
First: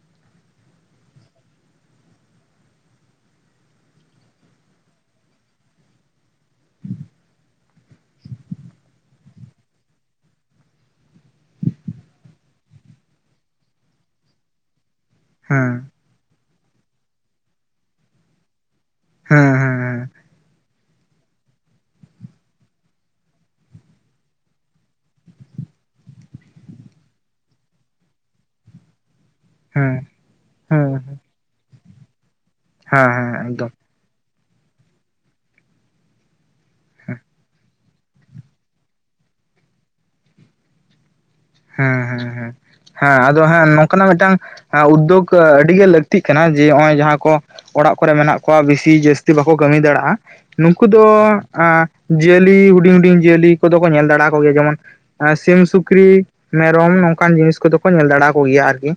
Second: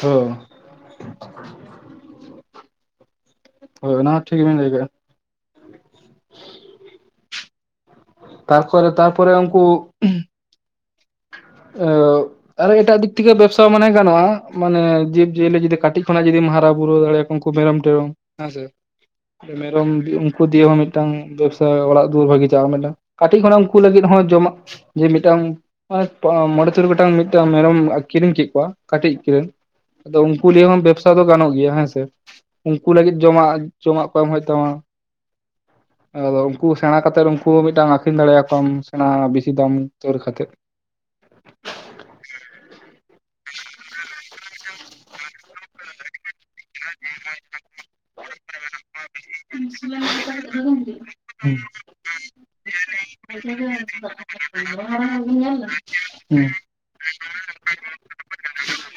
ᱦᱚᱸ ᱦᱳ ᱚᱱᱟ ᱴᱷᱤᱠᱵᱤᱱ ᱞᱟᱹᱭ ᱠᱟᱜᱼᱟ ᱾ ᱛᱟᱠᱚᱨᱮ ᱛᱟᱯᱚᱨᱮ ᱩᱝᱠᱩ ᱟᱣ ᱟᱨᱚ ᱮᱴᱟᱜ ᱫᱤᱠ ᱛᱷᱤᱠᱮ ᱵᱮᱵᱥᱟ ᱢᱟᱱᱮ ᱜᱟᱱᱚᱜᱼᱟ, ᱢᱟᱱᱮ ᱡᱤᱵᱽᱡᱤᱭᱟᱹᱞᱤ ᱡᱩᱫᱤ ᱦᱮᱸ ᱠᱟᱹᱴᱤᱡ ᱠᱷᱚᱱᱟᱜ ᱡᱩᱫᱤᱢ ᱦᱟᱨᱟ ᱵᱩᱨᱩ ᱫᱟᱲᱮᱭᱟᱠᱚᱣᱟ ᱩᱱᱠᱩ ᱢᱮᱨᱚᱢ-ᱴᱮᱨᱚᱢ ᱦᱮᱸ ᱥᱮ, ᱦᱮᱸ ᱦᱮᱸ ᱢᱮᱨᱚᱢ ᱩᱝᱠᱩ ᱫᱤᱭᱮ ᱦᱚᱸ ᱢᱤᱫ ᱢᱤᱫᱴᱟᱝ ᱵᱮᱵᱽᱥᱟ ᱚᱲᱟᱜ ᱫᱩᱣᱟᱹᱨ ᱵᱷᱟᱹᱜᱤ ᱡᱟᱣ ᱠᱟᱛᱮ ᱠᱟᱹᱴᱤᱡ ᱠᱷᱚᱱᱟᱜ ᱩᱱᱠᱩ ᱞᱟᱹᱜᱤᱫ ᱦᱚᱸ ᱡᱚᱢᱟᱜ ᱡᱮ ᱢᱤᱫᱴᱟᱝ ᱢᱚᱬᱮ ᱛᱩᱨᱩᱭ ᱜᱚᱴᱟᱝ ᱢᱤᱫᱴᱟᱝ ᱢᱮᱨᱚᱢ ᱠᱤᱨᱤᱧ ᱠᱮᱫ ᱠᱚᱣᱟ ᱠᱟᱹᱴᱤᱡ ᱨᱮ ᱦᱮᱸ ᱟᱫᱚ ᱩᱝᱠᱩ ᱞᱤᱭᱮ ᱦᱚᱸ ᱦᱮᱸ ᱵᱮᱵᱥᱟ ᱫᱚ ᱜᱟᱱᱚᱜ ᱜᱮᱭᱟ ᱦᱮᱸᱥᱮ, ᱩᱝᱠᱩ ᱦᱮᱸ ᱞᱟᱹᱜᱤᱫ ᱦᱮᱸ ᱡᱚᱢᱟᱜ ᱮᱠᱫᱚᱢ ᱡᱚᱢᱟᱜ ᱠᱚ ᱮᱢ ᱦᱳᱭᱳᱜ ᱛᱟᱢᱟ ᱾ [inaudible] ᱟᱫᱚ ᱩᱝᱠᱩ ᱥᱮᱬᱟ ᱠᱟᱛᱮᱫ ᱩᱝᱠᱩ ᱢᱤᱫᱴᱟᱝ ᱟᱠᱷᱨᱤᱧ ᱫᱟᱲᱮᱭᱟᱠᱚᱣᱟᱢ ᱥᱮᱬᱟ ᱵᱤᱥᱤ ᱫᱟᱢ ᱩᱛᱟᱹᱨ ᱠᱟᱛᱮᱜ᱾ [inaudible] ᱦᱮᱸ ᱦᱮᱸ ᱦᱮᱸ ᱦᱮᱸ ᱟᱫᱚ ᱦᱮᱸ ᱱᱚᱝᱠᱟᱱᱟᱜ ᱢᱤᱫᱴᱟᱝ ᱩᱫᱳᱜ ᱟᱹᱰᱤ ᱜᱮ ᱞᱟᱹᱠ ᱞᱟᱠᱛᱤᱜ ᱠᱟᱱᱟ ᱡᱮ ᱱᱚᱜ ᱚᱚᱭ ᱡᱟᱦᱟᱸ ᱠᱚ ᱚᱲᱟᱜ ᱠᱚᱨᱮ ᱢᱮᱱᱟᱜ ᱠᱚᱣᱟ ᱵᱮᱥᱤ ᱡᱟᱹᱥᱛᱤ ᱵᱟᱠᱚ ᱠᱟᱹᱢᱤ ᱫᱟᱲᱮᱭᱟᱜᱼᱟ᱾ ᱱᱩᱝᱠᱩ ᱫᱚ ᱦᱩᱸ ᱟ ᱡᱤᱭᱟᱹᱞᱤ ᱦᱩᱰᱤᱝ ᱦᱩᱰᱤᱝ ᱡᱤᱭᱟᱹᱞᱤ ᱠᱚᱫᱚ ᱠᱚ ᱧᱮᱞ ᱫᱟᱲᱮᱭᱟ ᱠᱚᱜᱮᱭᱟ ᱡᱮᱢᱚᱱ ᱥᱤᱢ, ᱥᱩᱠᱨᱤ ᱢᱮᱨᱚᱢ ᱱᱚᱝᱠᱟᱱ ᱡᱤᱱ ᱠᱚᱫᱚ ᱠᱚ ᱧᱮᱞ ᱫᱟᱲᱮᱭᱟ ᱠᱚᱜᱮᱭᱟ ᱟᱨᱠᱤ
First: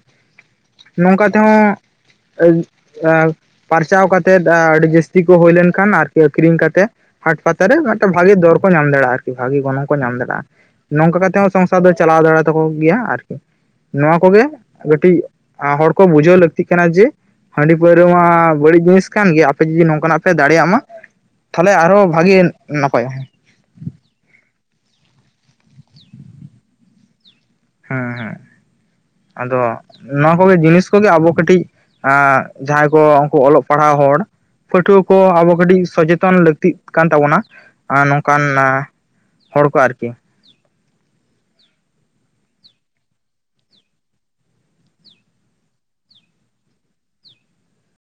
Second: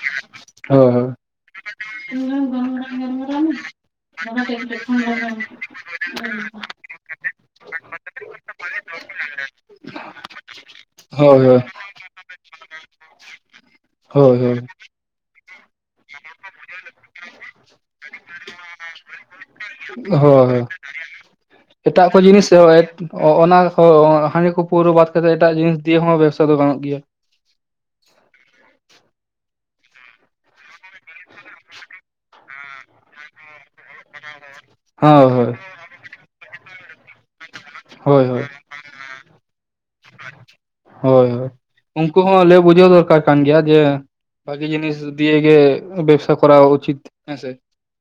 ᱦᱩᱸ ᱦᱳᱭ ᱱᱚᱝᱠᱟ ᱛᱮᱦᱚᱸ ᱯᱟᱨᱪᱟᱣ ᱠᱟ ᱠᱟᱛᱮᱫ ᱟᱹᱰᱤ ᱡᱟᱹᱥᱛᱤ ᱠᱚ ᱦᱳᱭ ᱞᱮᱱᱠᱷᱟᱱ ᱟᱨᱠᱤ ᱟᱠᱷᱨᱤᱧ ᱠᱟᱛᱮᱫ ᱦᱟᱴ ᱯᱟᱛᱟᱨᱮ ᱢᱤᱫᱴᱮᱱ ᱵᱷᱟᱜᱤ ᱫᱚᱨ ᱠᱚ ᱧᱟᱢ ᱫᱟᱲᱮᱭᱟᱜᱼᱟ, ᱟᱨᱠᱤ ᱵᱷᱟᱜᱤ ᱜᱚᱱᱚᱝ ᱠᱚ ᱧᱟᱢ ᱫᱟᱲᱮᱭᱟᱜᱼᱟ᱾ ᱱᱚᱝᱠᱟ ᱠᱟᱛᱮᱜ ᱦᱳᱭ ᱦᱚᱸ ᱦᱳᱭ ᱥᱚᱝᱥᱟᱨ ᱫᱚ ᱪᱟᱞᱟᱣ ᱫᱟᱲᱮ ᱛᱟᱠᱚ ᱜᱤᱭᱟ ᱟᱨᱠᱤ᱾ ᱦᱳᱭ ᱱᱚᱣᱟ ᱦᱳᱭ ᱠᱚᱜᱮ ᱦᱳᱭ ᱠᱟᱹᱴᱤᱡ, ᱦᱚᱲ ᱠᱚ ᱵᱩᱡᱷᱟᱹᱣ ᱞᱟᱹᱠᱛᱤᱜ ᱠᱟᱱᱟ ᱡᱮ ᱦᱟᱺᱰᱤ ᱯᱟᱹᱣᱨᱟᱹ ᱢᱟ ᱵᱟᱹᱲᱤᱡ ᱡᱤᱱᱤᱥ ᱠᱟᱱ ᱜᱮ ᱟᱯᱮ ᱡᱩᱫᱤ ᱱᱚᱝᱠᱟᱱᱟᱜ ᱯᱮ ᱦᱳᱭ ᱦᱳᱭ ᱫᱟᱲᱮᱭᱟᱜ ᱢᱟ᱾ ᱛᱟᱦᱚᱞᱮ ᱮᱴᱟᱜ ᱟᱨᱦᱚᱸ ᱠᱚ ᱵᱷᱟᱜᱮ ᱡᱤᱱᱤᱥ ᱱᱟᱯᱟᱭᱚᱜᱼᱟ ᱦᱮᱸ ᱚ-ᱚᱱᱟ ᱦᱳ ᱦᱟᱺᱰᱤ ᱠᱚ ᱯᱟᱹᱨᱣᱟᱹ ᱵᱟᱫ ᱠᱟᱛᱮᱫ ᱮᱴᱟᱜ ᱡᱤᱱᱤᱥ ᱫᱤᱭᱮ ᱦᱚᱸ ᱵᱮᱵᱥᱟ ᱫᱚ ᱜᱟᱱᱚᱜ ᱜᱮᱭᱟ᱾ ᱦᱮᱸ ᱦᱮᱸ ᱟᱫᱚ ᱱᱚᱣᱟ ᱠᱚᱜᱮ ᱡᱤᱱᱤᱥ ᱠᱚᱜᱮ ᱟᱵᱚ ᱠᱟᱹᱴᱤᱡ ᱟ ᱡᱟᱦᱟᱸᱭ ᱠᱚ ᱩᱝᱠᱩ ᱚᱞᱚᱜ ᱯᱟᱲᱦᱟᱣ ᱦᱚᱲ ᱯᱟᱹᱴᱷᱩᱣᱟᱹ ᱦᱳᱭ ᱠᱚ ᱟᱵᱚ ᱦᱳᱭ ᱠᱟᱹᱴᱤᱡ ᱥᱚᱪᱮᱛᱚᱱ ᱞᱟᱹᱠ ᱛᱤᱜ ᱠᱟᱱ ᱛᱟᱵᱚᱱᱟ ᱟᱨ ᱦᱳᱭ ᱦᱳᱭ ᱱᱚᱝᱠᱟᱱ ᱟ ᱦᱚᱲ ᱠᱚ ᱟᱨᱠᱤ᱾ ᱦᱳᱭ ᱦᱳᱭ ᱩᱝᱠᱩ ᱦᱚᱸ ᱞᱟᱹᱭ ᱵᱩᱡᱷᱟᱹᱣ ᱫᱚᱨᱠᱟᱨ ᱠᱟᱱ ᱜᱮᱭᱟ ᱡᱮ ᱵᱷᱟᱜᱮ ᱡᱤᱱᱤᱥ ᱫᱤᱭ ᱜᱮ ᱵᱮᱵᱥᱟ ᱠᱚ ᱩᱪᱤᱛ ᱦᱮᱸ ᱥᱮ᱾